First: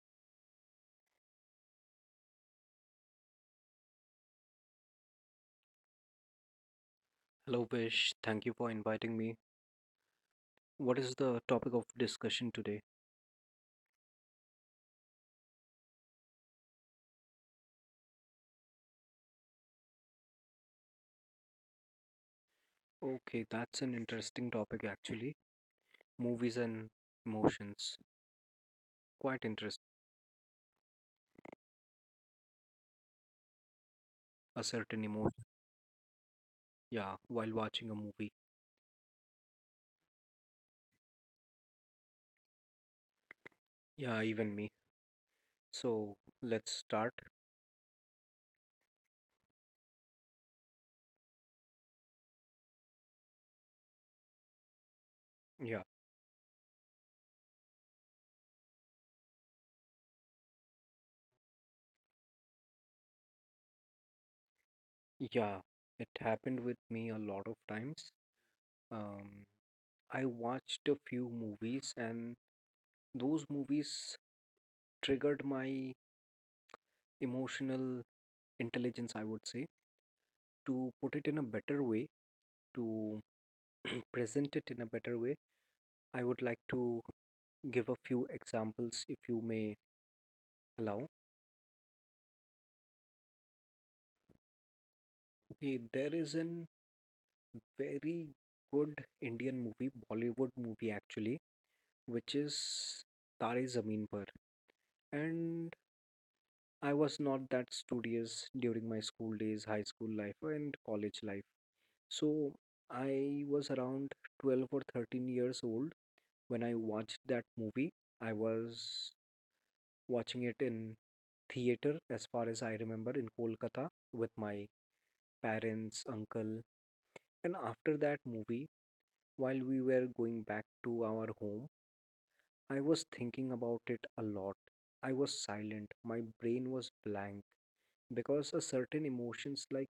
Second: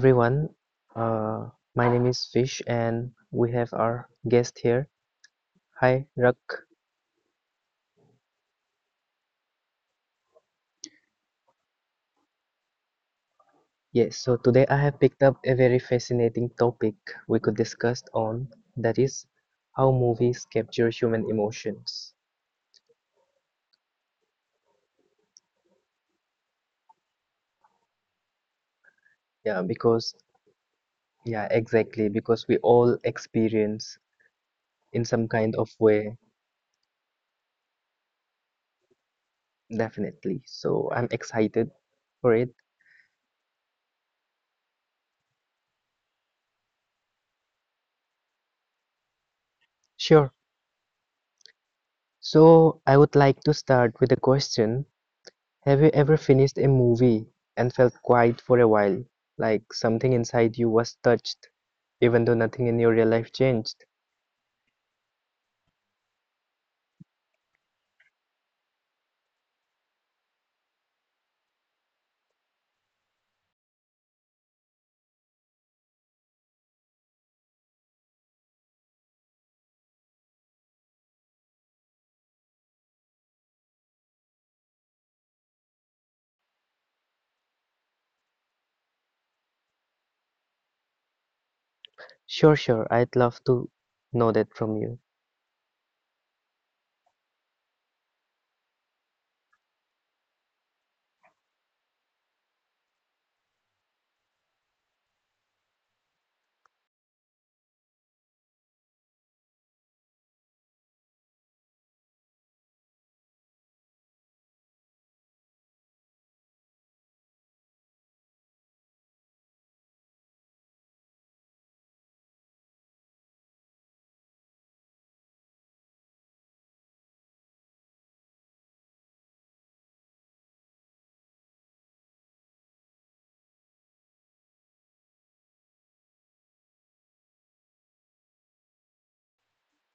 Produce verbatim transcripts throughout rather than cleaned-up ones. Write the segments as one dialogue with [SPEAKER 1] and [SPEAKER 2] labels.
[SPEAKER 1] everyone. Uh, my name is Fish and we have our guest here. Hi, Rak.
[SPEAKER 2] Hello, Vish. Thank you for inviting me. What is the topic of discussion today?
[SPEAKER 1] Yes, so today I have picked up a very fascinating topic we could discuss on, that is how movies capture human emotions.
[SPEAKER 2] Okay, that's an interesting topic actually. Movies and emotions. Quite
[SPEAKER 1] Yeah,
[SPEAKER 2] interesting.
[SPEAKER 1] because yeah, exactly, because we all experience
[SPEAKER 2] A certain
[SPEAKER 1] in some
[SPEAKER 2] emotion.
[SPEAKER 1] kind of way,
[SPEAKER 2] Yeah, while watching a movie.
[SPEAKER 1] definitely. So I'm excited for it.
[SPEAKER 2] Yeah, even me. So let's start.
[SPEAKER 1] Sure. So I would like to start with a question. Have
[SPEAKER 2] Yeah,
[SPEAKER 1] you ever finished a movie and felt quiet for a while, like something inside you was touched, even though nothing in your real life changed?
[SPEAKER 2] yeah. It happened with me a lot of times. Um, I watched a few movies, and those movies triggered my emotional intelligence, I would say. To put it in a better way, to present it in a better way, I would like to give a few examples if you may allow.
[SPEAKER 1] Sure, sure, I'd love to know that from you.
[SPEAKER 2] Okay, there is an very good Indian movie, Bollywood movie actually, which is Tare Zameen Par. And I was not that studious during my school days, high school life, and college life. So I was around twelve or thirteen years old when I watched that movie. I was watching it in theater, as far as I remember, in Kolkata with my parents, uncle. And after that movie, while we were going back to our home, I was thinking about it a lot. I was silent, my brain was blank because a certain emotions, like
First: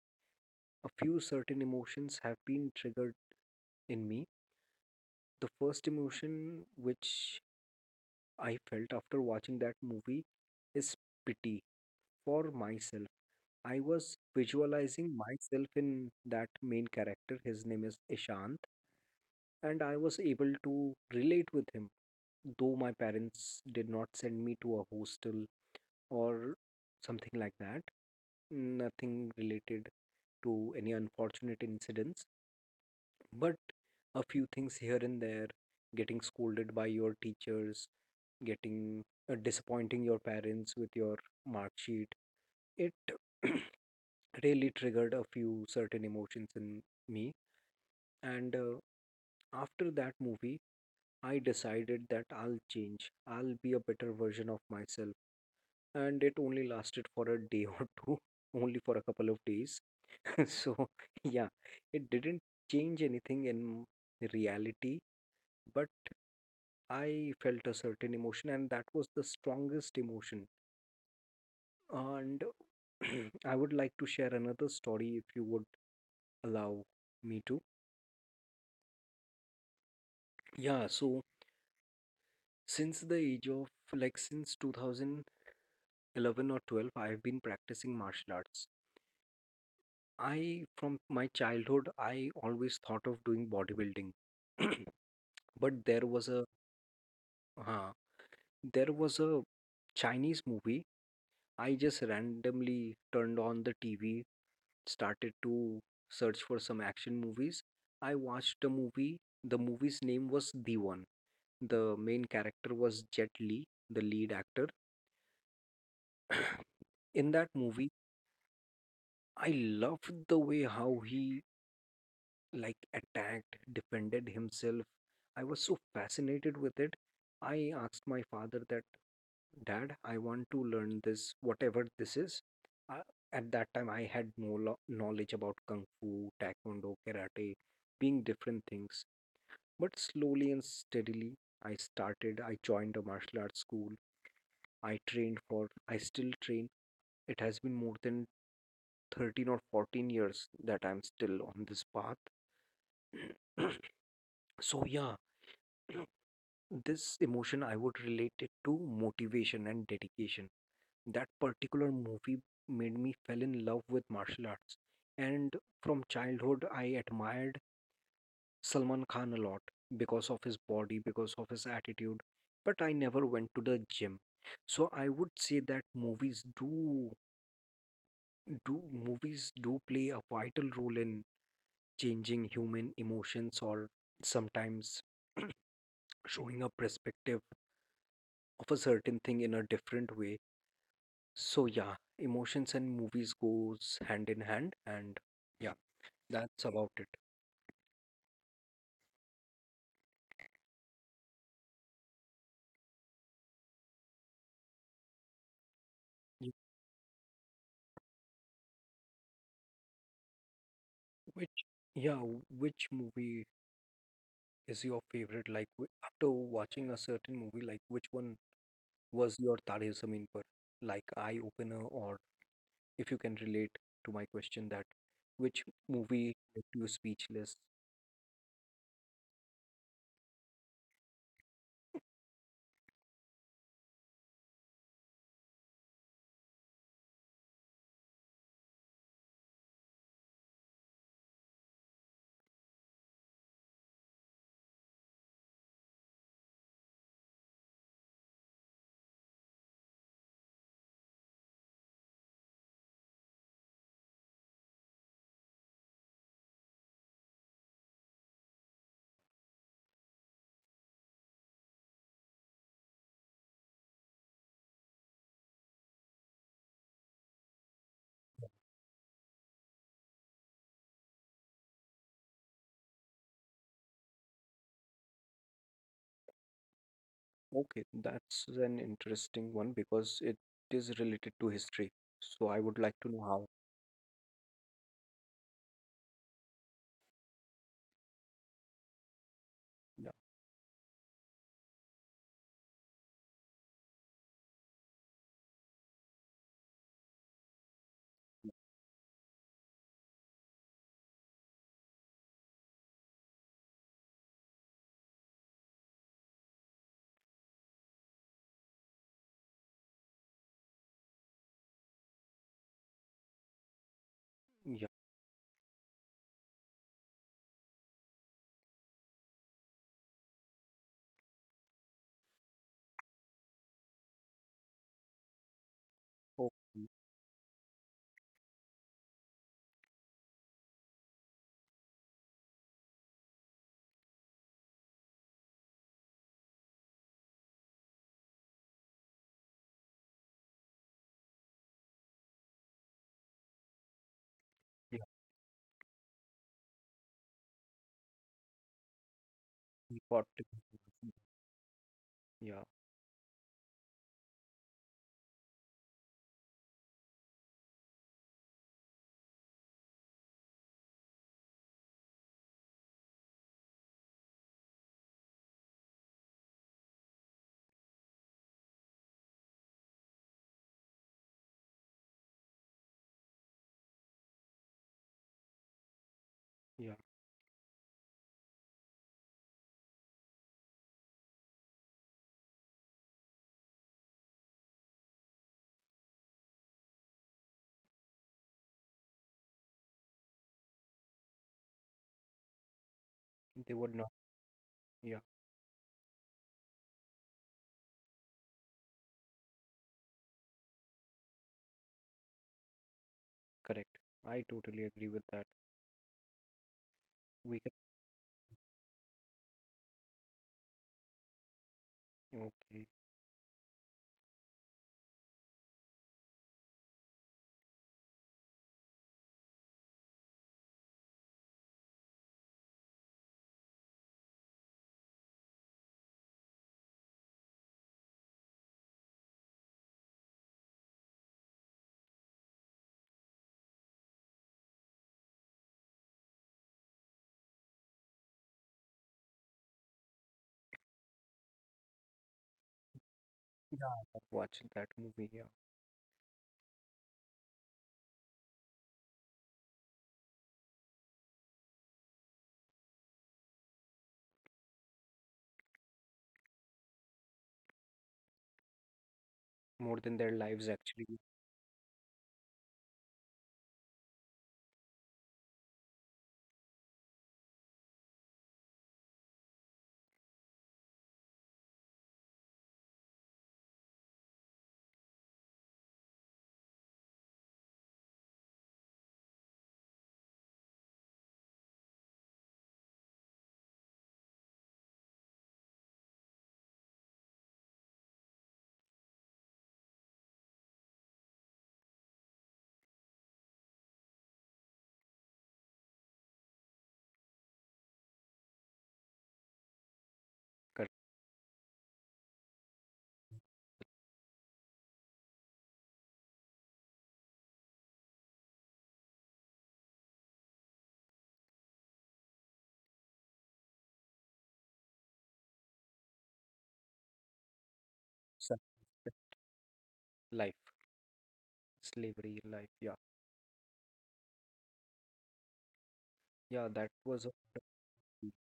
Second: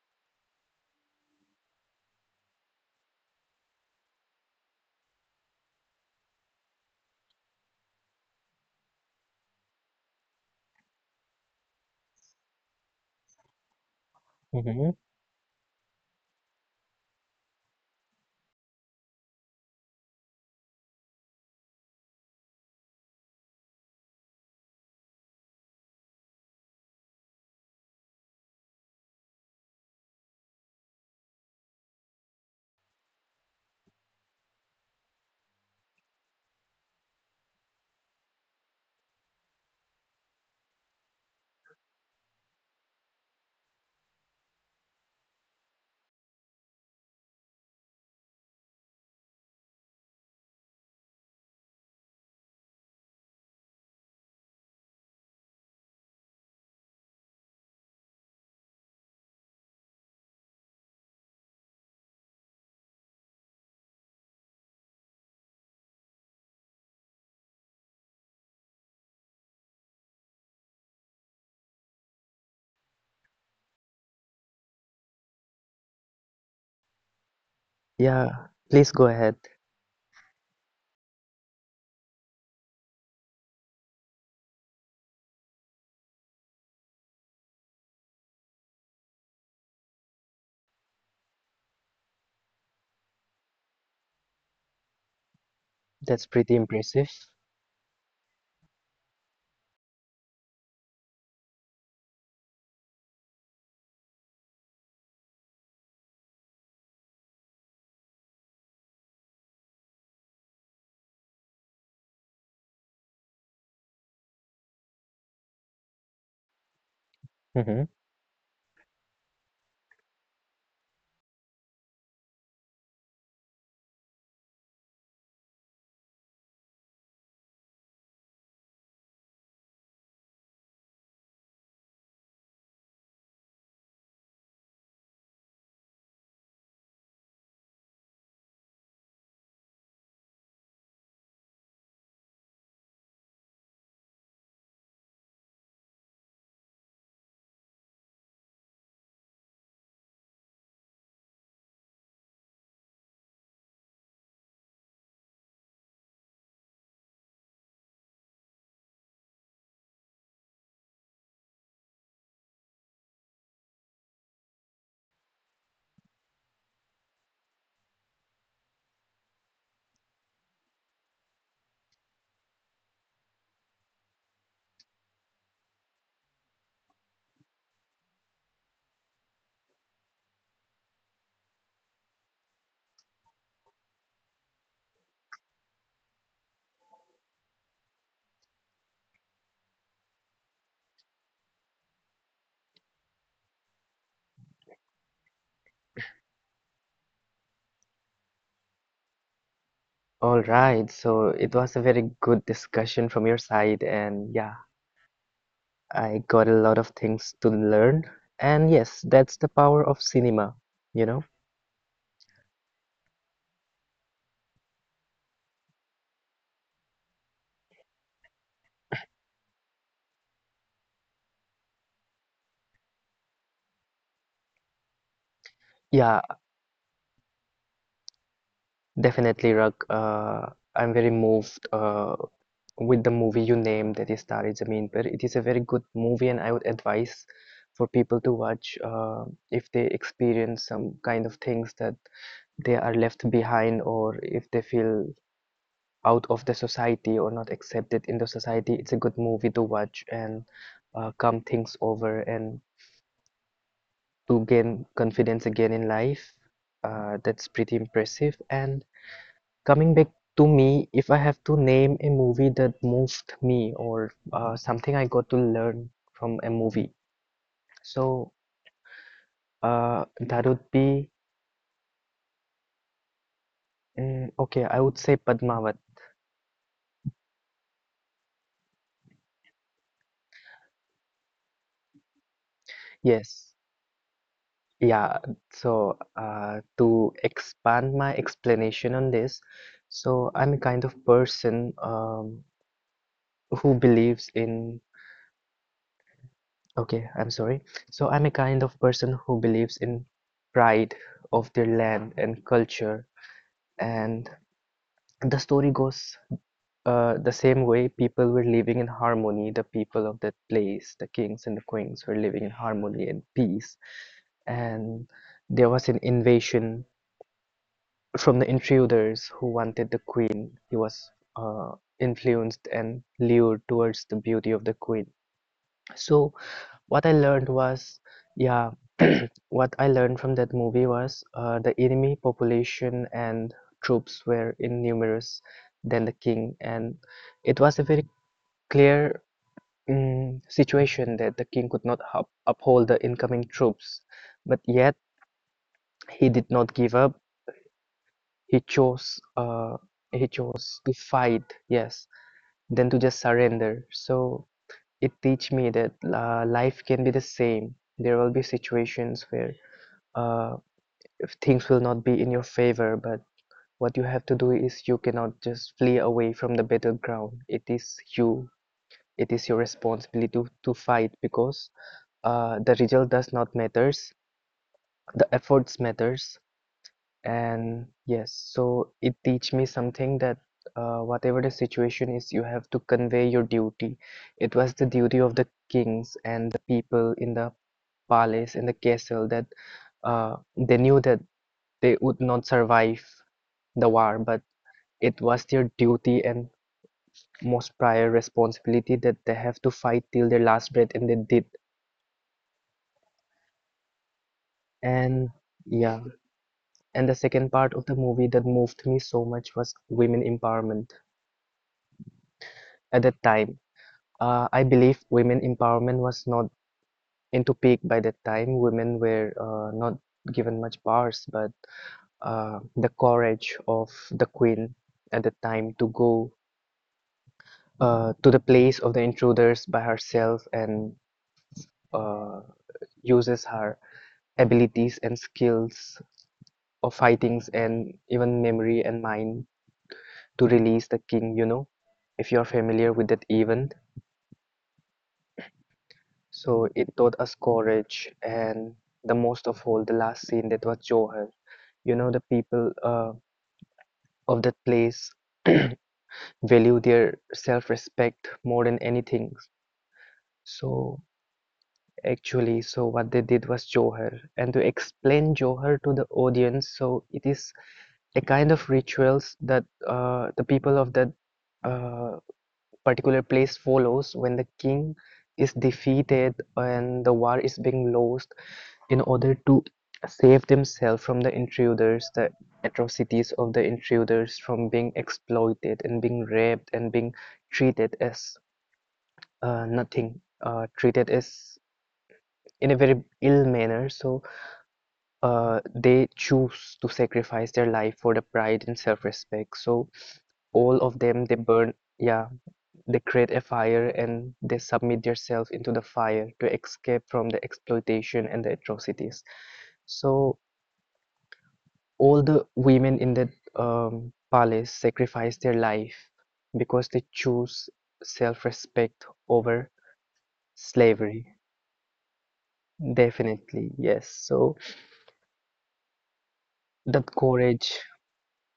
[SPEAKER 2] a few certain emotions, have been triggered in me. The first emotion which I felt after watching that movie is pity for myself. I was
[SPEAKER 1] Hmm.
[SPEAKER 2] visualizing myself in that main character. His name is Ishant, and I was able to relate with him, though my parents did not send me to a hostel or something like that. Nothing related to any unfortunate incidents, but a few things here and there, getting scolded by your teachers, getting uh, disappointing your parents with your mark sheet, it really triggered a few certain emotions in me. And uh, after that movie, I decided that I'll change. I'll be a better version of myself. And it only lasted for a day or two, only for a couple of days. So, yeah, it didn't change anything in reality, but I felt a certain emotion, and that was the strongest emotion. And I would like to share another story if you would allow me to.
[SPEAKER 1] Yeah, please go ahead.
[SPEAKER 2] Yeah, so since the age of, like, since two thousand eleven or twelve, I've been practicing martial arts. I, from my childhood, I always thought of doing bodybuilding. But there
[SPEAKER 1] That's
[SPEAKER 2] was a,
[SPEAKER 1] pretty impressive.
[SPEAKER 2] uh, there was a Chinese movie. I just randomly turned on the T V, started to search for some action movies. I watched a movie. The movie's name was The One. The main character was Jet Li, the lead actor. In that
[SPEAKER 1] Hmm.
[SPEAKER 2] movie, I loved the way how he, like, attacked, defended himself. I was so fascinated with it. I asked my father that, Dad, I want to learn this, whatever this is. Uh, at that time, I had no lo- knowledge about Kung Fu, Taekwondo, Karate, being different things. But slowly and steadily, I started, I joined a martial arts school. I trained for, I still train. It has been more than thirteen or fourteen years that I'm still on this path. So yeah, this emotion I would relate it to motivation and dedication. That particular movie made me fell in love with martial arts. And from childhood I admired Salman Khan a lot because of his body, because of his attitude, but I never went to the gym. So I would say that movies do do movies do play a vital role in changing human emotions or sometimes showing a perspective of a certain thing in a different way. So yeah, emotions and movies goes hand in hand, and yeah, that's about it.
[SPEAKER 1] All right, so it was a very good discussion from your side, and yeah, I got
[SPEAKER 2] You-
[SPEAKER 1] a lot of things to learn. And yes, that's the power of cinema, you know?
[SPEAKER 2] Which, yeah, which movie is your favorite? Like, wh- after watching a certain movie, like which one was your Tare Zameen Par, like, eye opener, or if you can relate to my question that which
[SPEAKER 1] Yeah,
[SPEAKER 2] movie left you speechless?
[SPEAKER 1] definitely, Rug. Uh, I'm very moved uh, with the movie you named, that is Tare Zameen Par. It is a very good movie, and I would advise for people to watch, uh, if they experience some kind of things that they are left behind, or if they feel out of the society or not accepted in the society. It's a good movie to watch and uh, calm things over and to gain confidence again in life. Uh, that's pretty impressive. And coming back to me, if I have to name a movie that moved me, or uh, something I got to learn from a movie, so uh, that would be, mm, okay. I would say Padmavat.
[SPEAKER 2] Okay, that's an interesting one because it is related to history. So I would like to know how.
[SPEAKER 1] Yes, yeah. So uh, to expand my explanation on this, so I'm a kind of person um, who believes in. Okay, I'm sorry. So I'm a kind of person who believes in pride of their land and culture, and the story goes, uh, the same way, people were living in harmony, the people of that place, the kings and the queens, were living in harmony and peace.
[SPEAKER 2] Yeah.
[SPEAKER 1] And there was an invasion from the intruders who wanted the queen. He was uh, influenced and lured towards the beauty of the queen. So
[SPEAKER 2] Oh,
[SPEAKER 1] what I learned was, yeah, what I learned from that movie was, uh, the enemy population and troops were in numerous than the king, and it was a very clear mm situation that the king could not up uphold the incoming troops, but
[SPEAKER 2] yeah,
[SPEAKER 1] yet he did not give up. He chose uh,
[SPEAKER 2] we got
[SPEAKER 1] he
[SPEAKER 2] to be
[SPEAKER 1] chose to
[SPEAKER 2] careful.
[SPEAKER 1] fight, yes,
[SPEAKER 2] yeah,
[SPEAKER 1] than to just surrender. So it teach me that, uh, life can be the same. There will be situations where, uh, if things will not be in your favor, but what you have to do is you cannot just flee away from the battleground. It is you, it is your responsibility to, to fight because, uh, the result does not matters, the efforts matters.
[SPEAKER 2] yeah.
[SPEAKER 1] And yes, so it teach me something, that uh, whatever the situation is, you have to convey your duty. It was the duty of the kings and the people in the palace, in the castle, that uh, they knew that they would not survive
[SPEAKER 2] They
[SPEAKER 1] the
[SPEAKER 2] would not.
[SPEAKER 1] war, but it
[SPEAKER 2] Yeah,
[SPEAKER 1] was their duty and most prior responsibility that they have to fight till their last breath, and they did.
[SPEAKER 2] correct. I totally agree with
[SPEAKER 1] And
[SPEAKER 2] that.
[SPEAKER 1] yeah, and the second
[SPEAKER 2] We can.
[SPEAKER 1] part of the movie that moved me so much was women empowerment.
[SPEAKER 2] Okay.
[SPEAKER 1] At that time, uh, I believe women empowerment was not into peak by that time. Women were uh, not given much powers, but uh, the courage of the queen at the time to go uh, to the place of the intruders by herself, and uh, uses her abilities and skills of fightings and even memory and mind to release the king, you know, if you're familiar with that
[SPEAKER 2] Yeah,
[SPEAKER 1] event.
[SPEAKER 2] I watched that movie. Yeah,
[SPEAKER 1] So it taught us courage, and the most of all, the last scene that was Johar. You know, the people uh, of that place value their self-respect more than anything.
[SPEAKER 2] more than their lives
[SPEAKER 1] So
[SPEAKER 2] actually.
[SPEAKER 1] actually, so what they did was Johar, and to explain Johar to the audience, so it is a kind of rituals that uh, the people of that uh, particular place follows when the king is defeated and the war is being lost, in order to save themselves from the intruders, the atrocities of the intruders, from being exploited and being raped and being treated as uh, nothing, uh, treated as in a very ill manner. So uh, they choose to sacrifice their life for the pride and self-respect. So all
[SPEAKER 2] Correct.
[SPEAKER 1] of them, they burn. Yeah, they create a fire and they submit themselves into the fire to escape from the exploitation and the atrocities. So all the women in that um, palace sacrifice their life, because they choose
[SPEAKER 2] Sa-
[SPEAKER 1] self-respect over
[SPEAKER 2] Life,
[SPEAKER 1] slavery.
[SPEAKER 2] slavery, life. Yeah,
[SPEAKER 1] Definitely, yes. So
[SPEAKER 2] yeah. That
[SPEAKER 1] that
[SPEAKER 2] was a.
[SPEAKER 1] courage,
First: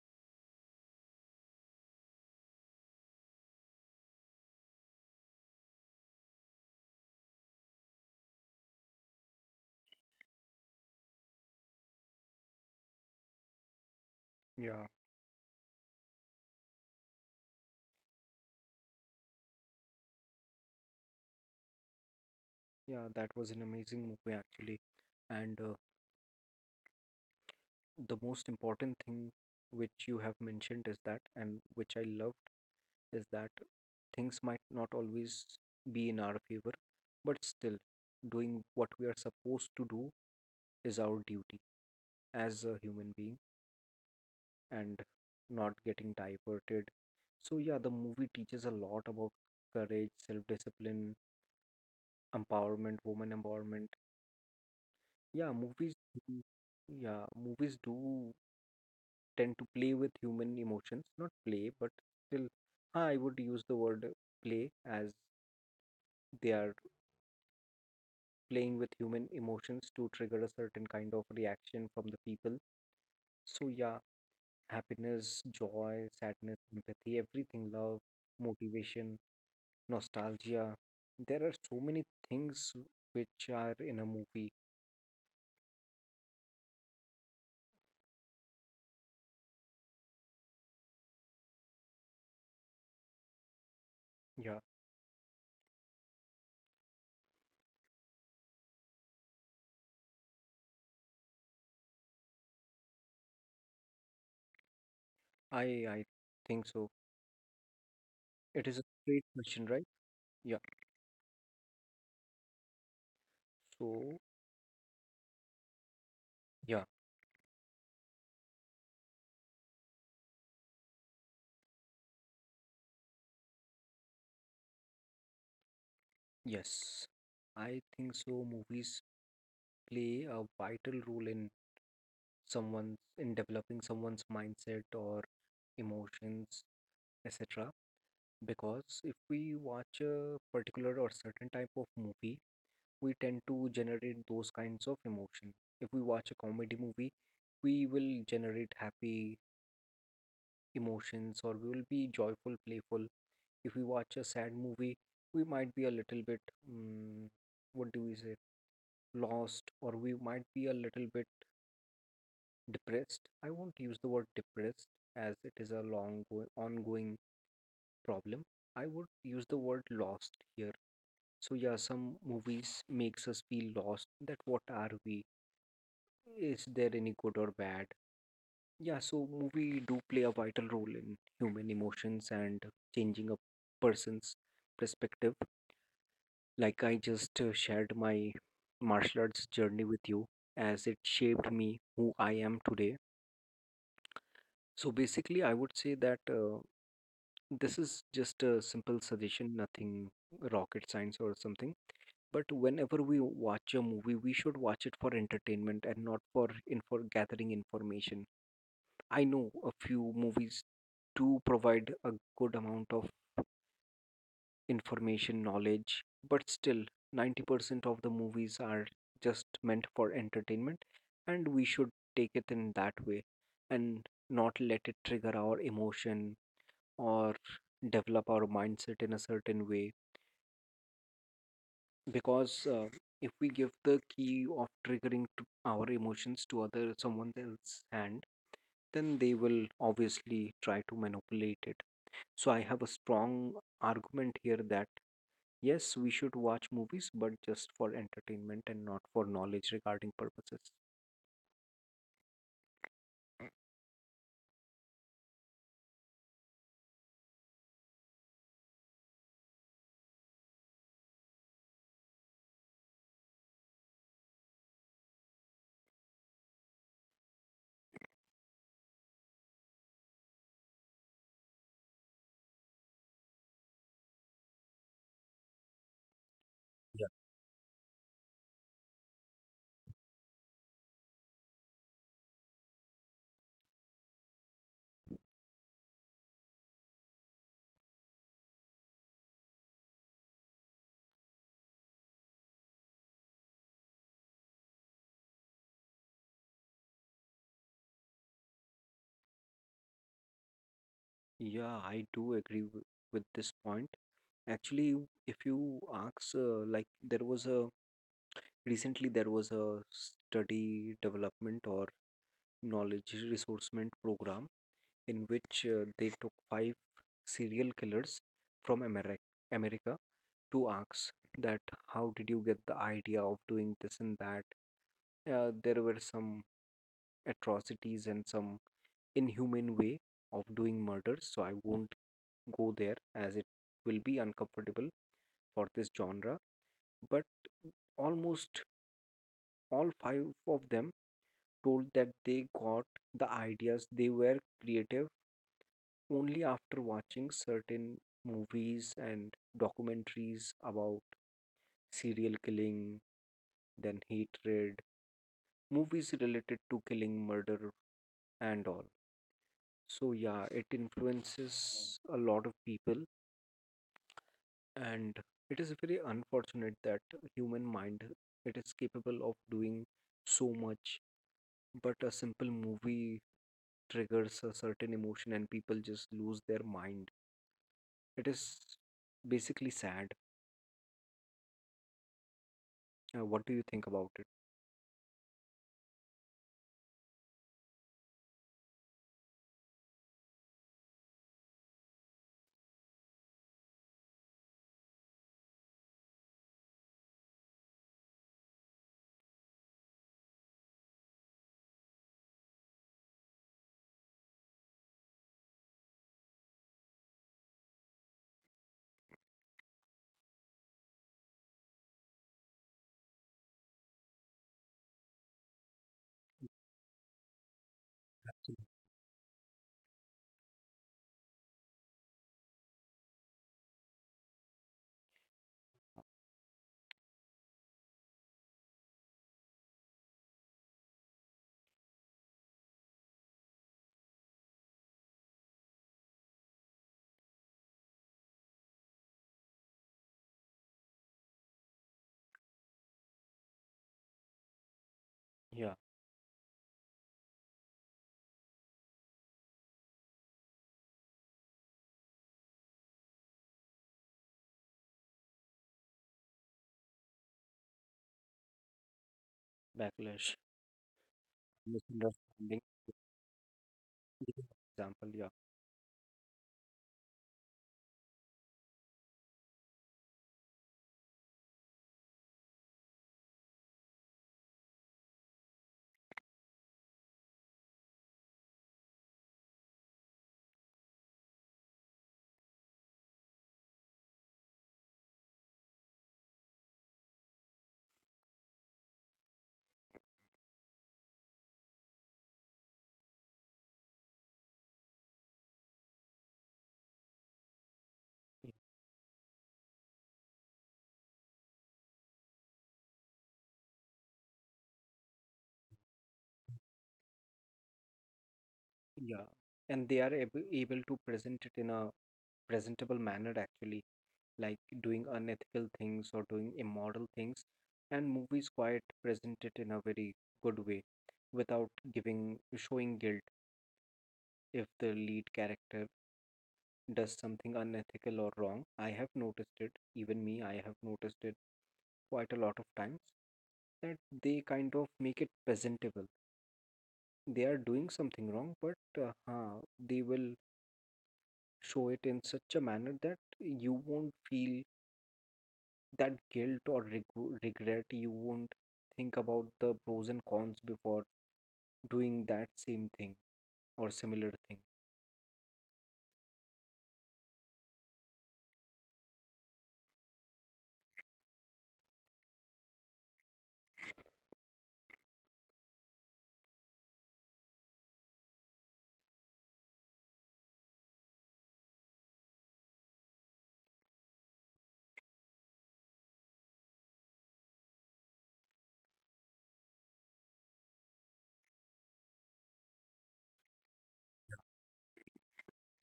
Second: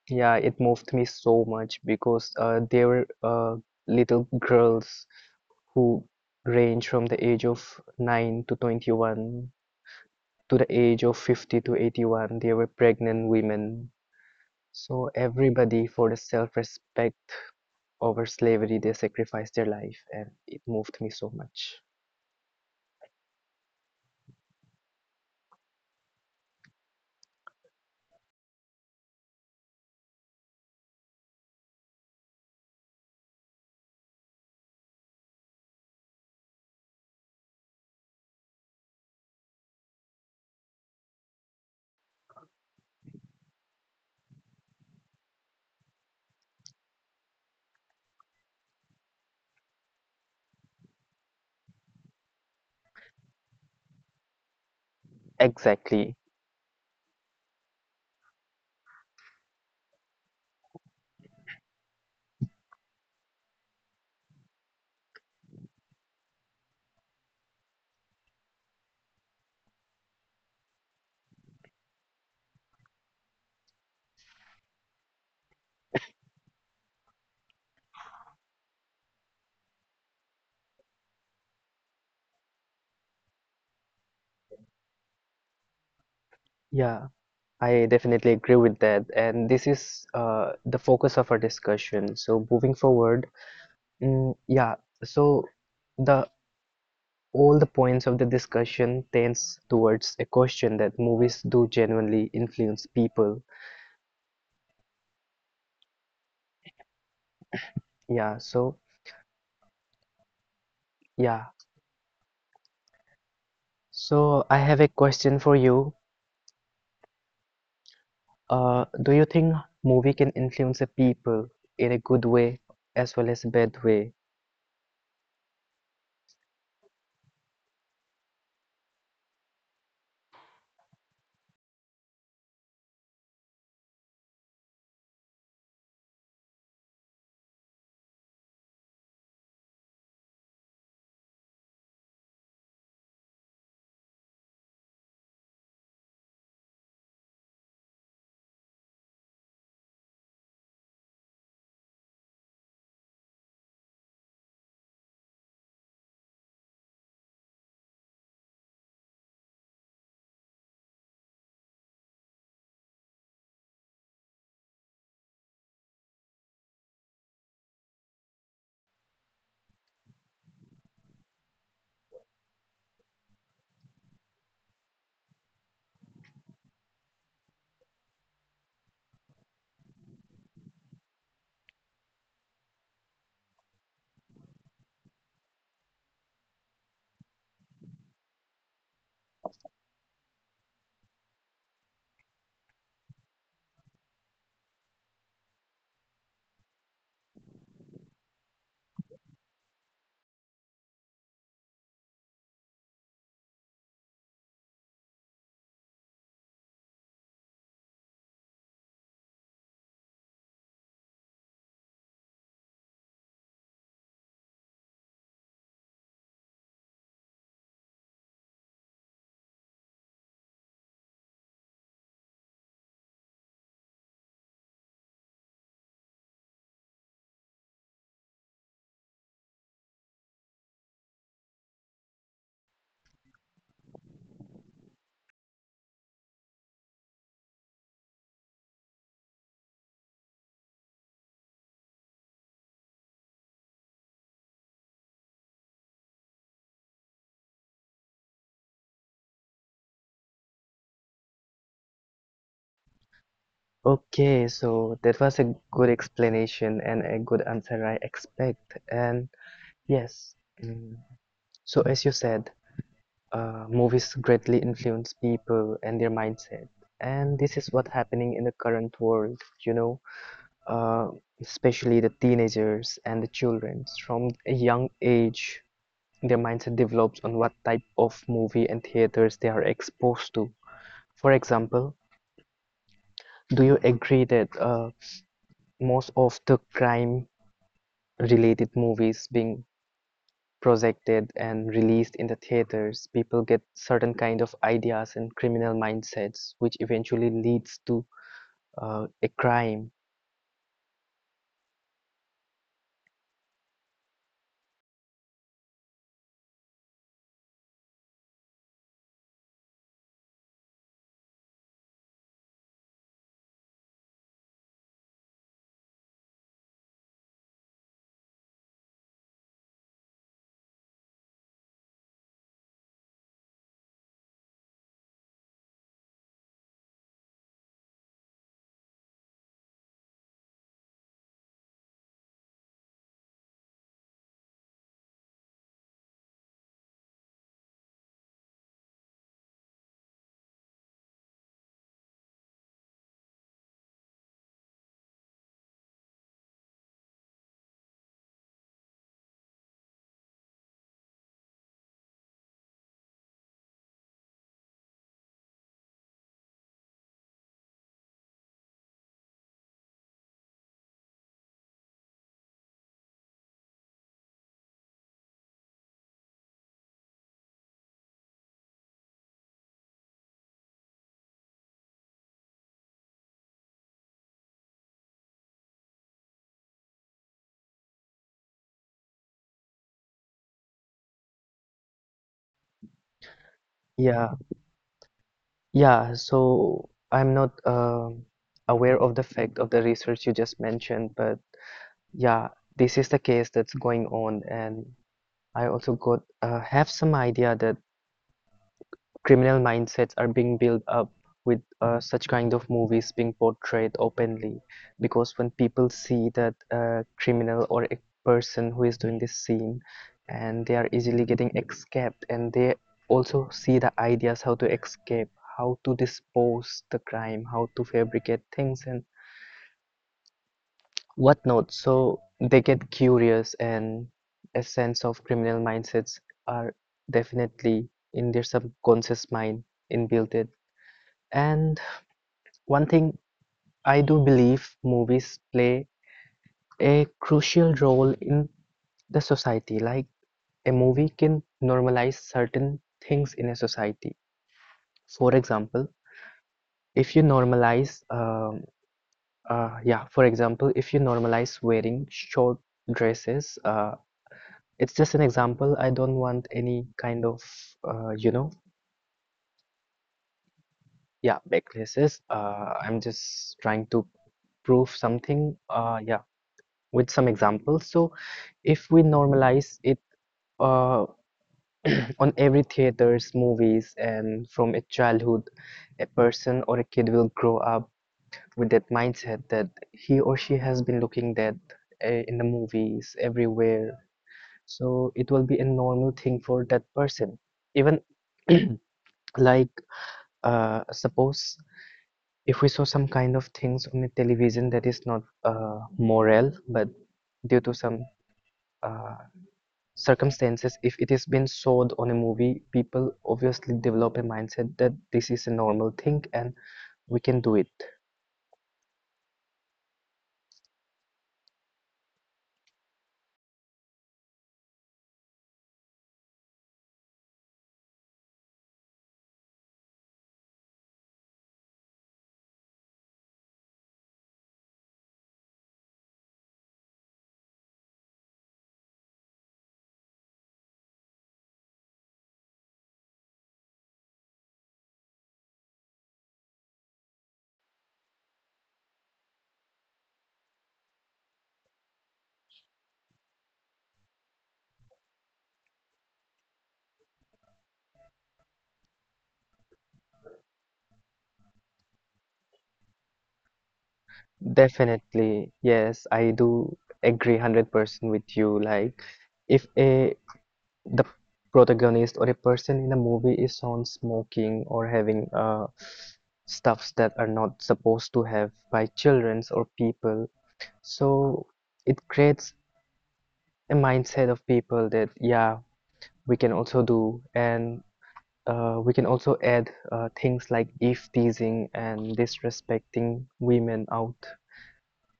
[SPEAKER 1] yeah, it moved me so much because uh, they were, uh, little girls who range from the age of nine to twenty-one to the age of fifty to eighty-one. They were pregnant women.
[SPEAKER 2] Yeah,
[SPEAKER 1] So everybody, for the self-respect over slavery, they sacrificed their life, and it moved me so much.
[SPEAKER 2] yeah. That was an amazing movie actually, and. Uh, the most important thing which you have mentioned, is that, and which I loved, is that things might not always be in our favor, but still, doing what we are supposed to do is our duty as a human being and not getting diverted. So, yeah, the movie teaches a lot about courage, self discipline, empowerment, woman empowerment. Yeah, movies,
[SPEAKER 1] Exactly.
[SPEAKER 2] do- yeah, movies do tend to play with human emotions, not play, but still I would use the word play as they are playing with human emotions to trigger a certain kind of reaction from the people. So yeah, happiness, joy, sadness, empathy, everything, love, motivation, nostalgia, there are so many things which are in a movie.
[SPEAKER 1] Yeah, I definitely agree with that. And this is, uh, the focus of our discussion. So moving forward, mm,
[SPEAKER 2] Yeah,
[SPEAKER 1] yeah, so the all the points of the discussion tends towards a question that movies do genuinely influence people.
[SPEAKER 2] i i think so.
[SPEAKER 1] Yeah,
[SPEAKER 2] It is a
[SPEAKER 1] so
[SPEAKER 2] great question, right? Yeah,
[SPEAKER 1] yeah.
[SPEAKER 2] so
[SPEAKER 1] So I have a question for you.
[SPEAKER 2] yeah.
[SPEAKER 1] Uh, do you think movie can influence a people in a good way as well as a bad way?
[SPEAKER 2] Yes, I think so. Movies play a vital role in someone's in developing someone's mindset or emotions, et cetera. Because if we watch a particular or certain type of movie, we tend to generate those kinds of emotion. If we watch a comedy movie, we will generate happy emotions or we will be joyful, playful. If we watch a sad movie, we might be a little bit, mm, what do we say, lost, or we might be a little bit depressed. I won't use the word depressed as it is a long go- ongoing problem. I would use the word lost here. So yeah, some movies makes us feel lost, that what are we? Is there any good or bad? Yeah, so movie do play a vital role in human emotions and changing a person's perspective. Like I just uh, shared my martial arts journey with you as it shaped me who I am today. So basically, I would say that uh, this is just a simple suggestion, nothing rocket science or something. But whenever we watch a movie, we should watch it for entertainment and not for in for gathering information. I know a few movies do provide a good amount of information, knowledge, but still, ninety percent of the movies are just meant for entertainment, and we should take it in that way and not let it trigger our emotion or develop our mindset in a certain way. Because uh, if we give the key of triggering to our emotions to other someone else's hand, then they will obviously try to manipulate it. So I have a strong argument here that yes, we should watch movies, but just for entertainment and not for knowledge regarding purposes.
[SPEAKER 1] Okay, so that was a good explanation and a good answer I expect. And yes, mm, so as you said, uh, movies greatly influence people and their mindset, and this is what's happening in the current world, you know uh, especially the teenagers and the children. From a young age, their mindset develops on what type of movie and theaters they are exposed to. For example, do you agree that, uh, most of the crime related movies being projected and released in the theaters, people get certain kind of ideas and criminal mindsets, which eventually leads to, uh, a crime.
[SPEAKER 2] Yeah, I do agree w- with this point. Actually, if you ask, uh, like there was a, recently there was a study development or knowledge resourcement program in which uh, they took five serial killers from America, America, to ask that how did you get the idea of doing this and that. Uh, there were some atrocities and some inhumane way of doing murders, so I won't go there as it will be uncomfortable for this genre. But almost all five of them told that they got the ideas, they were creative only after watching certain movies and documentaries about serial killing, then hatred, movies related to killing, murder, and all. So, yeah, it influences a lot of people, and it is very unfortunate that human mind, it is capable of doing so much, but a simple movie triggers a certain emotion and people just lose their mind. It is basically sad. Uh, what do you think about
[SPEAKER 1] Yeah, yeah. So I'm not um aware of the fact of the research you just mentioned, but yeah, this is the case that's going on, and I also got uh, have some idea that criminal mindsets are being built up with uh, such kind of movies being portrayed openly, because when people see that a criminal or a person who is doing this scene, and they are easily getting escaped, and they also see the ideas how to escape, how to dispose the crime, how to fabricate
[SPEAKER 2] it?
[SPEAKER 1] things and whatnot, so they get curious, and a sense of criminal mindsets are definitely in their subconscious mind inbuilt it. And one thing, I do believe movies play a crucial role in the society. Like, a movie can normalize certain things in a society. For
[SPEAKER 2] Yeah,
[SPEAKER 1] example, if you normalize, um, uh, yeah, for example, if you normalize wearing short dresses, uh, it's just an example. I don't want any kind of, uh, you know,
[SPEAKER 2] backlash,
[SPEAKER 1] yeah, backlashes.
[SPEAKER 2] misunderstanding.
[SPEAKER 1] Uh, I'm just trying to
[SPEAKER 2] Example,
[SPEAKER 1] prove
[SPEAKER 2] yeah,
[SPEAKER 1] something. Uh, yeah. with some examples. So if we normalize it, uh, on every theaters, movies, and from a childhood, a person or a kid will grow up with that mindset that he or she has been looking, that uh, in the movies everywhere. So it will be a normal thing for that person. Even, like uh, suppose, if we saw some kind of things on the television that is not uh, moral, but due to
[SPEAKER 2] y-
[SPEAKER 1] some uh, circumstances, if it has been showed on a movie, people obviously develop a mindset that this is a normal thing, and we can do it.
[SPEAKER 2] yeah, and they are ab- able to present it in a presentable manner actually, like doing unethical things or doing immoral things, and movies quite present it in a very good way, without giving showing guilt if the lead character does something unethical or wrong. I have noticed it, even me, I have noticed it quite a lot of times that they kind of make it presentable. They are doing something wrong, but uh, huh, they will show it in such a manner that you won't feel that guilt or reg- regret. You won't think about the pros and cons before doing that same thing or similar thing.
[SPEAKER 1] Definitely, yes, I do agree one hundred percent with you. Like, if a the protagonist or a person in a movie is on smoking or having uh stuffs that are not supposed to have by childrens or people, so it creates a mindset of people that, yeah, we can also do. And Uh, we can also add uh, things like if teasing and disrespecting women out.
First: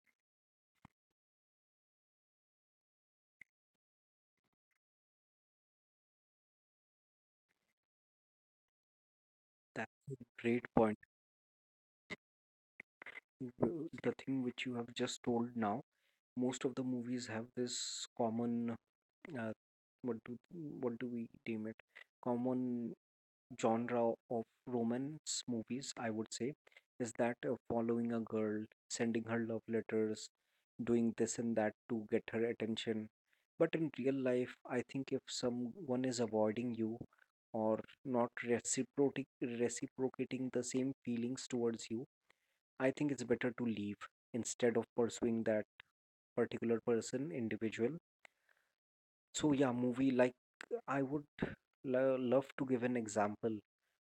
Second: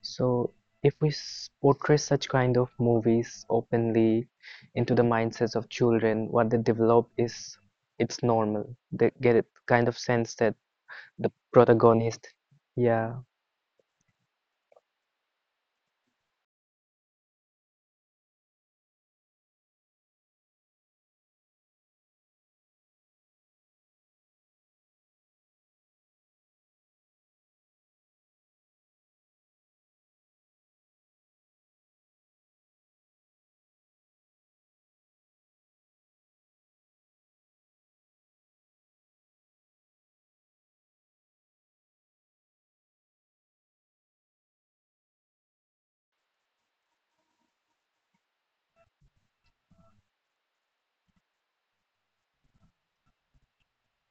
[SPEAKER 1] So, if we portray such kind of movies openly into the mindsets of children, what they develop is it's normal. They get a kind of
[SPEAKER 2] That's a
[SPEAKER 1] sense that
[SPEAKER 2] great point.
[SPEAKER 1] the protagonist, yeah,
[SPEAKER 2] W- The thing which you have just told now, most of the movies have this common, uh, what do, what do we deem it, common genre of romance movies, I would say, is that, uh, following a girl, sending her love letters, doing this and that to get her attention, but in real life I think if someone is avoiding you or not reciprocating reciprocating the same feelings towards you, I think it's better to leave instead of pursuing that particular person, individual. So yeah, movie like I would lo- love to give an example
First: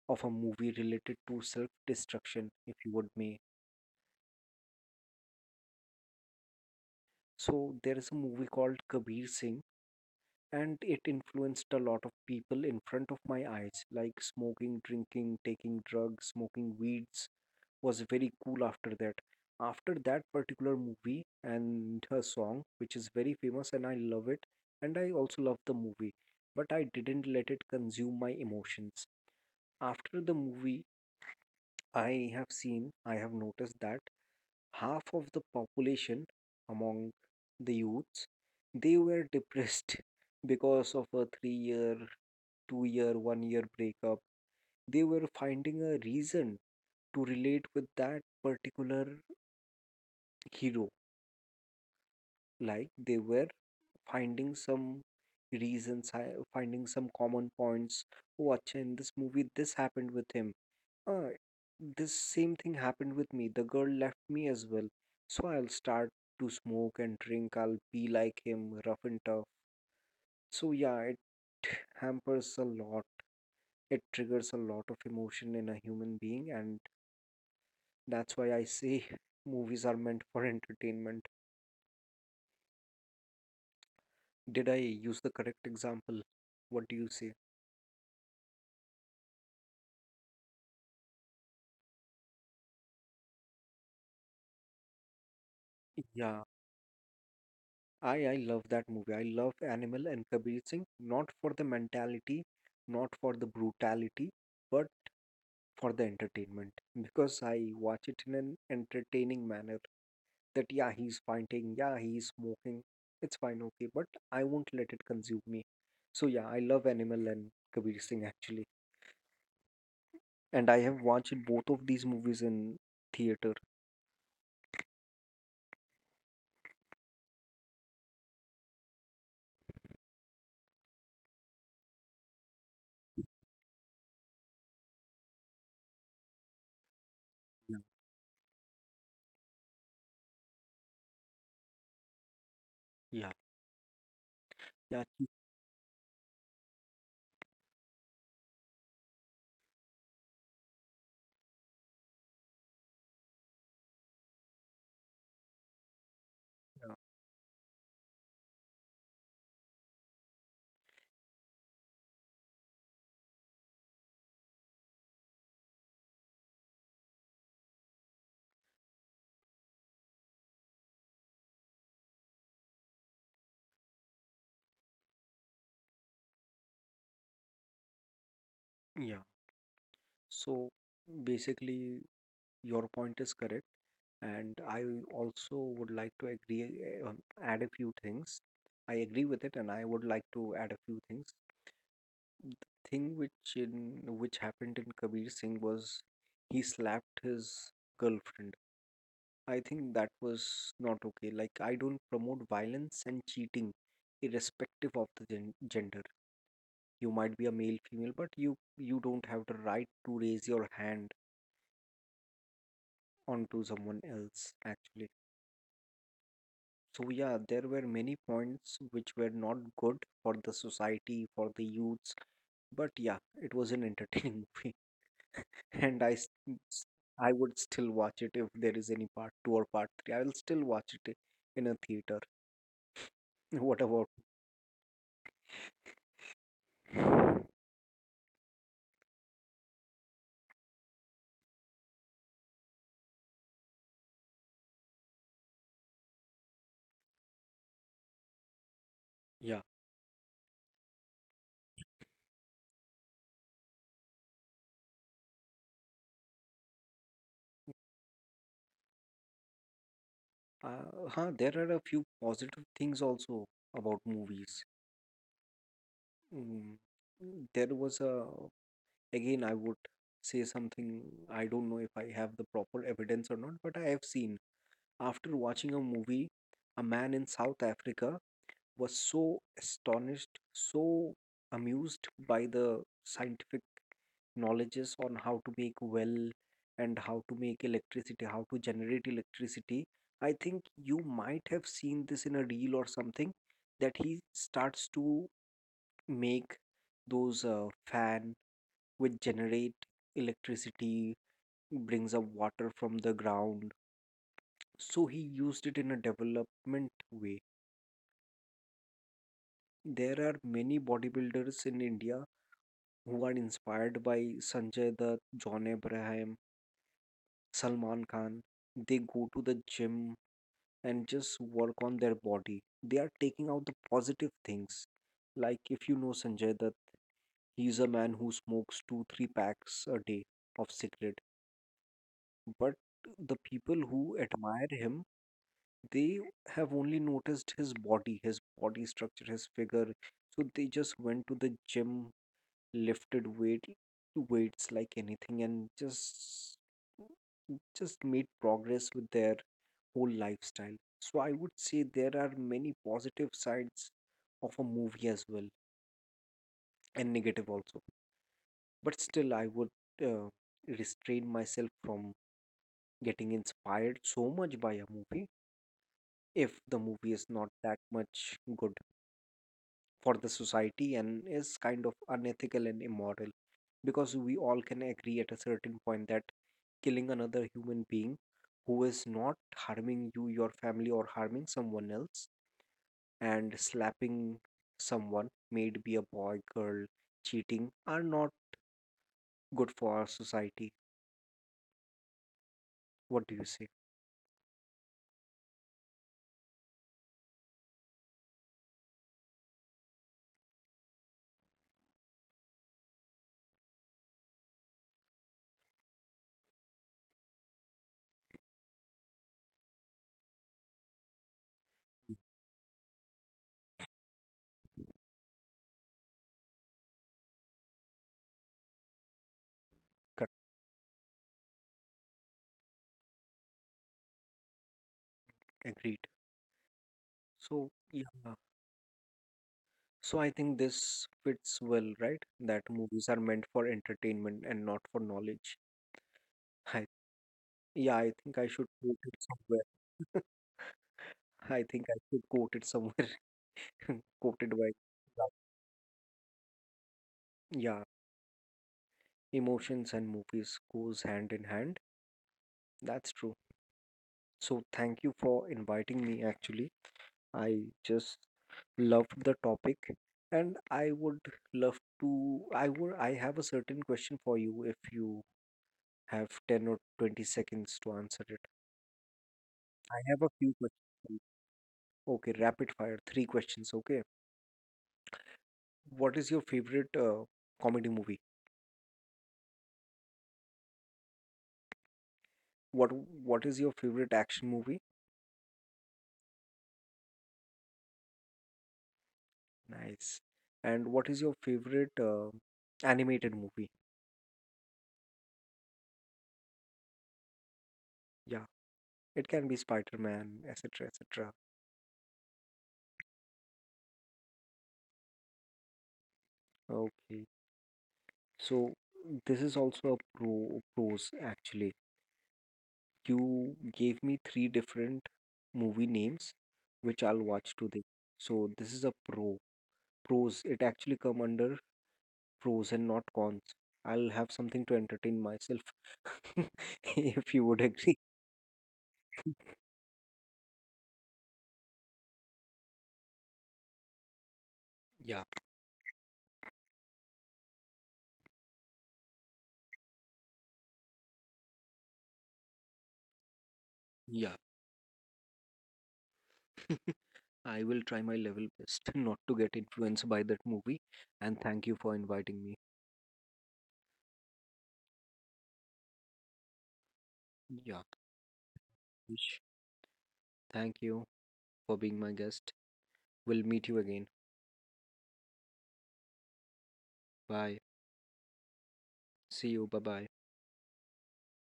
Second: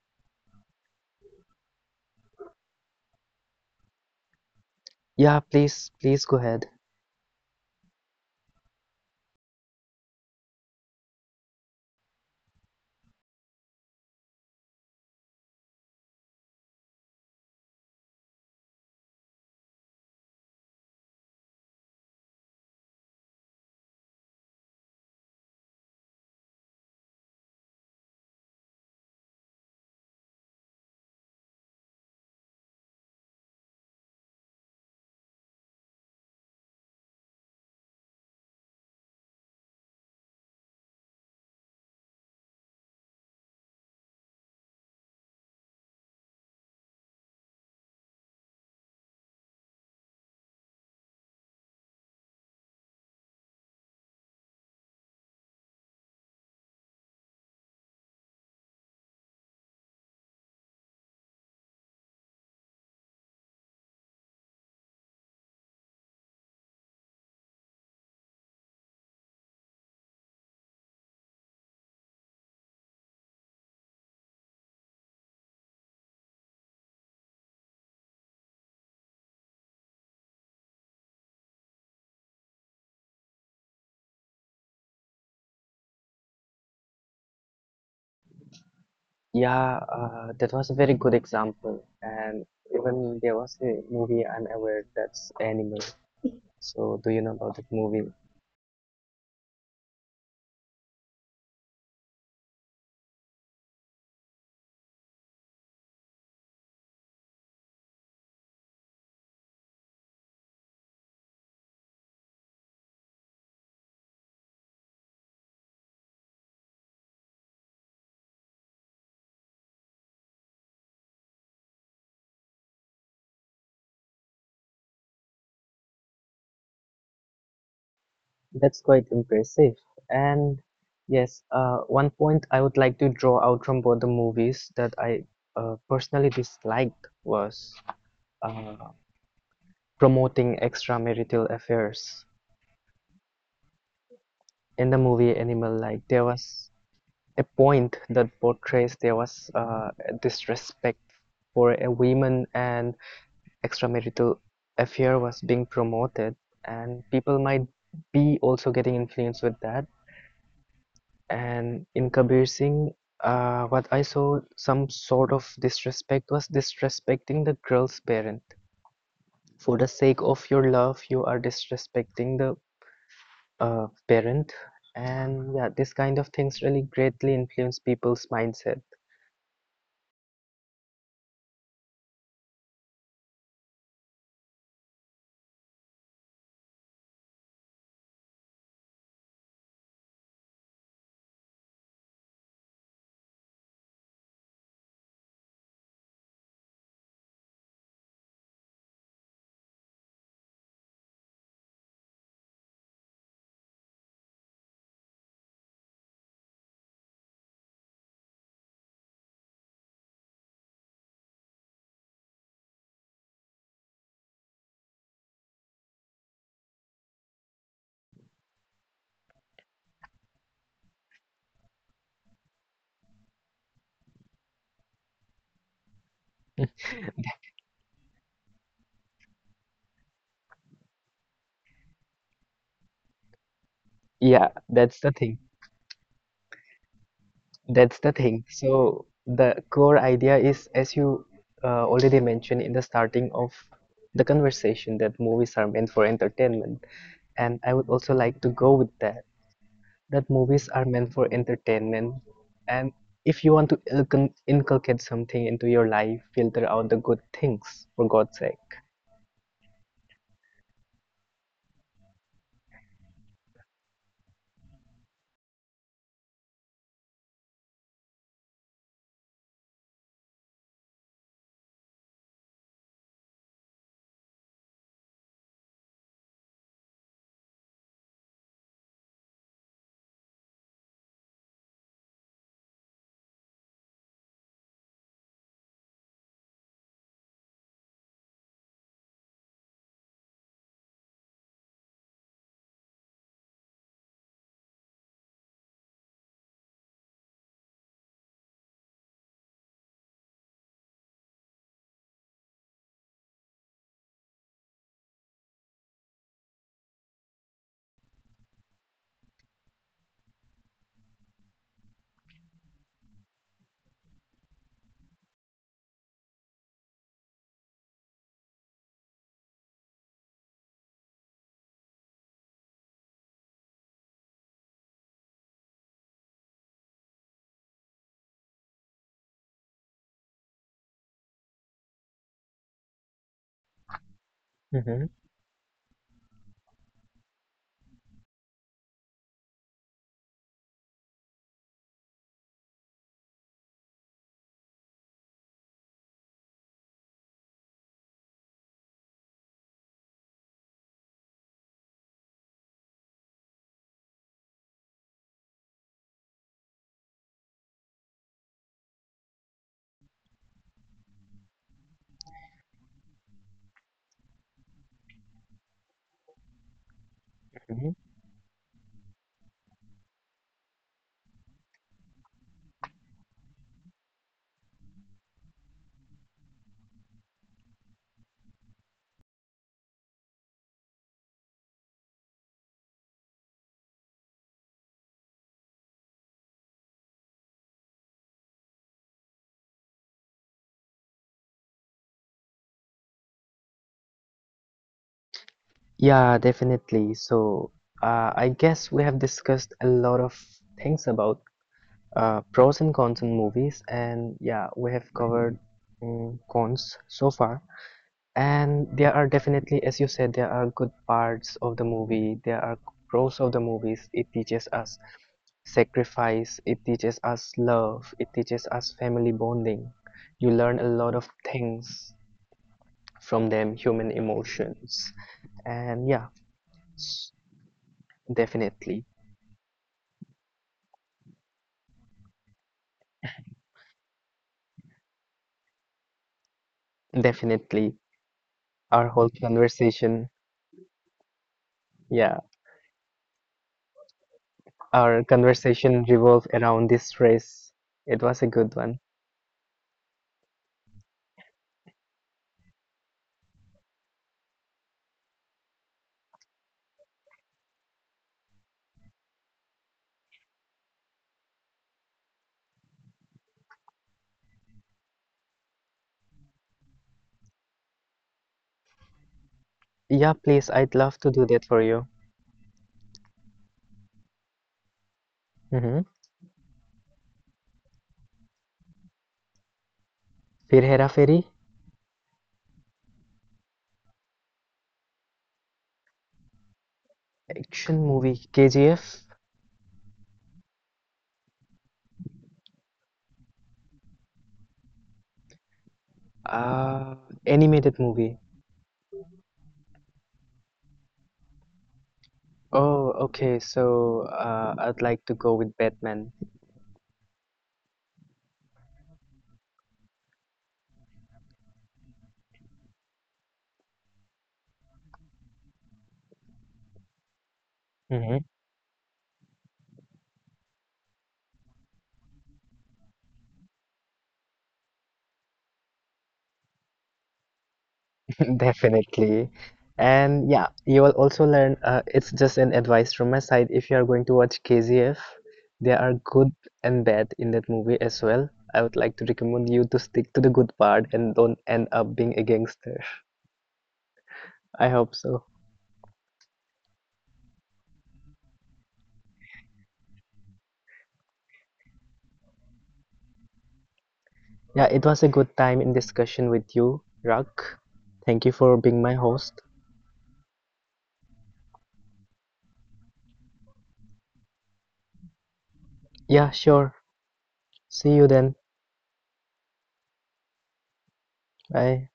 [SPEAKER 2] of a movie related to self-destruction, if you would may.
[SPEAKER 1] yeah, please, please go ahead.
[SPEAKER 2] So there is a movie called Kabir Singh, and it influenced a lot of people in front of my eyes, like smoking, drinking, taking drugs, smoking weeds, was very cool after that. After that particular movie and her song, which is very famous, and I love it, and I also love the movie, but I didn't let it consume my emotions. After the movie, I have seen, I have noticed that half of the population among the youths, they were depressed because of a three year, two year, one year breakup. They were finding a reason to relate with that particular hero. Like they were finding some reasons, hi- finding some common points. Oh, acha, in this movie, this happened with him. Ah, this same thing happened with me. The girl left me as well. So I'll start to smoke and drink. I'll be like him, rough and tough. So yeah, it hampers a lot. It triggers a lot of emotion in a human being, and that's why I say movies are meant for entertainment. Did I use the correct example? What do you say?
[SPEAKER 1] Yeah, uh, that was a very good example. And even there was a movie I'm aware, that's Animal.
[SPEAKER 2] Yeah,
[SPEAKER 1] So, do you know about that
[SPEAKER 2] I
[SPEAKER 1] movie?
[SPEAKER 2] I love that movie. I love Animal and Kabir Singh, not for the mentality, not for the brutality, but for the entertainment. Because I watch it in an entertaining manner. That yeah, he's fighting, yeah, he's smoking. It's fine, okay, but I won't let it consume me. So yeah, I love Animal and Kabir Singh actually, and I have watched both of these movies in theater.
[SPEAKER 1] That's quite impressive. And yes, uh, one point I would like to draw out from both the movies that I uh, personally disliked
[SPEAKER 2] Yeah,
[SPEAKER 1] was uh, promoting extramarital affairs.
[SPEAKER 2] yeah,
[SPEAKER 1] In the
[SPEAKER 2] yeah.
[SPEAKER 1] movie Animal, like, there was a point that portrays there was uh, a disrespect for a woman and extramarital affair was being promoted,
[SPEAKER 2] Yeah.
[SPEAKER 1] and people might be also getting influenced with that. And in Kabir Singh, uh, what I saw, some sort of disrespect was disrespecting the girl's parent. For the sake of your love, you are disrespecting the, uh, parent. And yeah, this kind of things really greatly influence people's mindset.
[SPEAKER 2] Yeah. So basically. Your point is correct, and I also would like to agree, uh, add a few things. I agree with it, and I would like to add a few things. The thing which in which happened in Kabir Singh was he slapped his girlfriend. I think that was not okay. Like I don't promote violence and cheating, irrespective of the gen gender. You might be a male, female, but you you don't have the right to raise your hand onto someone else actually. So yeah, there were many points which were not good for the society, for the youths, but yeah, it was an entertaining movie, and i s- s- I would still watch it. If there is any part two or part three, I will still watch it in a theater. What about
[SPEAKER 1] Yeah, that's the thing. That's the thing. So the core idea is, as you uh, already mentioned in the starting of the conversation, that movies are meant for entertainment. And I would also like to go with that,
[SPEAKER 2] yeah,
[SPEAKER 1] that movies are meant for entertainment. And if you want to ilcon- inculcate something into your life, filter out the good things, for God's sake.
[SPEAKER 2] uh, huh there are a few positive things also about movies. mm. There was a, again, I would say something, I don't know if I have the proper evidence or not, but I have seen after watching a movie, a man in South Africa was so astonished, so amused by the scientific knowledges on how to make well and how to make electricity, how to generate electricity. I think you might have seen this in a reel or something that he starts to make those uh, fan which generate electricity, brings up water from the ground. So he used it in a development way. There are many bodybuilders in India who are inspired by Sanjay Dutt, John Abraham, Salman Khan. They go to the gym and just work on their body. They are taking out the positive things. Like if you know Sanjay Dutt, he's a man who smokes two, three packs a day of cigarette. But the people who admire him,
[SPEAKER 1] Hmm.
[SPEAKER 2] they have only noticed his body, his body structure, his figure. So they just went to the gym, lifted weight, weights like anything, and just just made progress with their whole lifestyle. So I would say there are many positive sides of a movie as well, and negative also. But still, I would uh, restrain myself from getting inspired so much by a movie if the movie is not that
[SPEAKER 1] Hmm.
[SPEAKER 2] much good for the society and is kind of unethical and immoral, because we all can agree at a certain point that killing another human being who is not harming you, your family, or harming someone else, and slapping someone, may it be a boy, girl, cheating, are not good for our society. What do you say?
[SPEAKER 1] Yeah, definitely. So, uh, I guess we have discussed a lot of things about, uh, pros and cons in movies, and yeah, we have covered, mm, cons so far. And there are definitely, as you said, there are good parts of the movie, there are pros of the movies. It teaches us sacrifice. It teaches us love. It teaches us family bonding.
[SPEAKER 2] Correct.
[SPEAKER 1] You learn a lot of things from them, human emotions.
[SPEAKER 2] Agreed.
[SPEAKER 1] And yeah,
[SPEAKER 2] So, yeah.
[SPEAKER 1] definitely,
[SPEAKER 2] So I think this fits well, right? That movies are meant for entertainment and not for knowledge. I, yeah, I
[SPEAKER 1] definitely.
[SPEAKER 2] think I should quote it
[SPEAKER 1] Our whole
[SPEAKER 2] somewhere.
[SPEAKER 1] conversation,
[SPEAKER 2] I think I should quote
[SPEAKER 1] yeah,
[SPEAKER 2] it somewhere. Quoted by.
[SPEAKER 1] our conversation revolved around this
[SPEAKER 2] Yeah,
[SPEAKER 1] race. It was a good one.
[SPEAKER 2] emotions and movies goes hand in hand. That's true. So thank you for inviting me actually. I just loved the topic and I would love to, I would, I have a certain question for you if you have ten or twenty seconds to answer it. I have
[SPEAKER 1] Yeah,
[SPEAKER 2] a few
[SPEAKER 1] please,
[SPEAKER 2] questions.
[SPEAKER 1] I'd love
[SPEAKER 2] For you.
[SPEAKER 1] to do that for you.
[SPEAKER 2] Okay, rapid fire, three questions, okay?
[SPEAKER 1] Mm-hmm.
[SPEAKER 2] What is your favorite uh, comedy movie?
[SPEAKER 1] Fir Hera Fairy,
[SPEAKER 2] What What is your favorite action movie?
[SPEAKER 1] action movie, K G F,
[SPEAKER 2] Nice. And what is your favorite uh, animated movie?
[SPEAKER 1] uh, animated movie.
[SPEAKER 2] Yeah, it can be Spider-Man, et cetera, et cetera.
[SPEAKER 1] Oh, okay. So, uh, I'd like to go with Batman.
[SPEAKER 2] Okay. So this is also a pro pros actually. You gave me three different movie names, which I'll watch today.
[SPEAKER 1] Mm-hmm.
[SPEAKER 2] So this is a pro pros. It actually come under pros and not cons. I'll have something to entertain myself if you would agree.
[SPEAKER 1] Definitely. And yeah, you will also learn, uh, it's just an advice from my side. If you are going to watch K Z F,
[SPEAKER 2] Yeah,
[SPEAKER 1] there are good and bad in that movie as well. I would like to recommend you to stick to the good part and don't end up being a gangster. I
[SPEAKER 2] yeah.
[SPEAKER 1] hope so.
[SPEAKER 2] I will try my level best not to get influenced by that movie. And thank you for inviting me.
[SPEAKER 1] Yeah, it was a good time in discussion with you, Rak.
[SPEAKER 2] Yeah,
[SPEAKER 1] Thank you for being my host.
[SPEAKER 2] Ish, thank you for being my guest. We'll meet you again.
[SPEAKER 1] Yeah, sure. See
[SPEAKER 2] Bye.
[SPEAKER 1] you then.
[SPEAKER 2] See you. Bye bye.
[SPEAKER 1] Bye.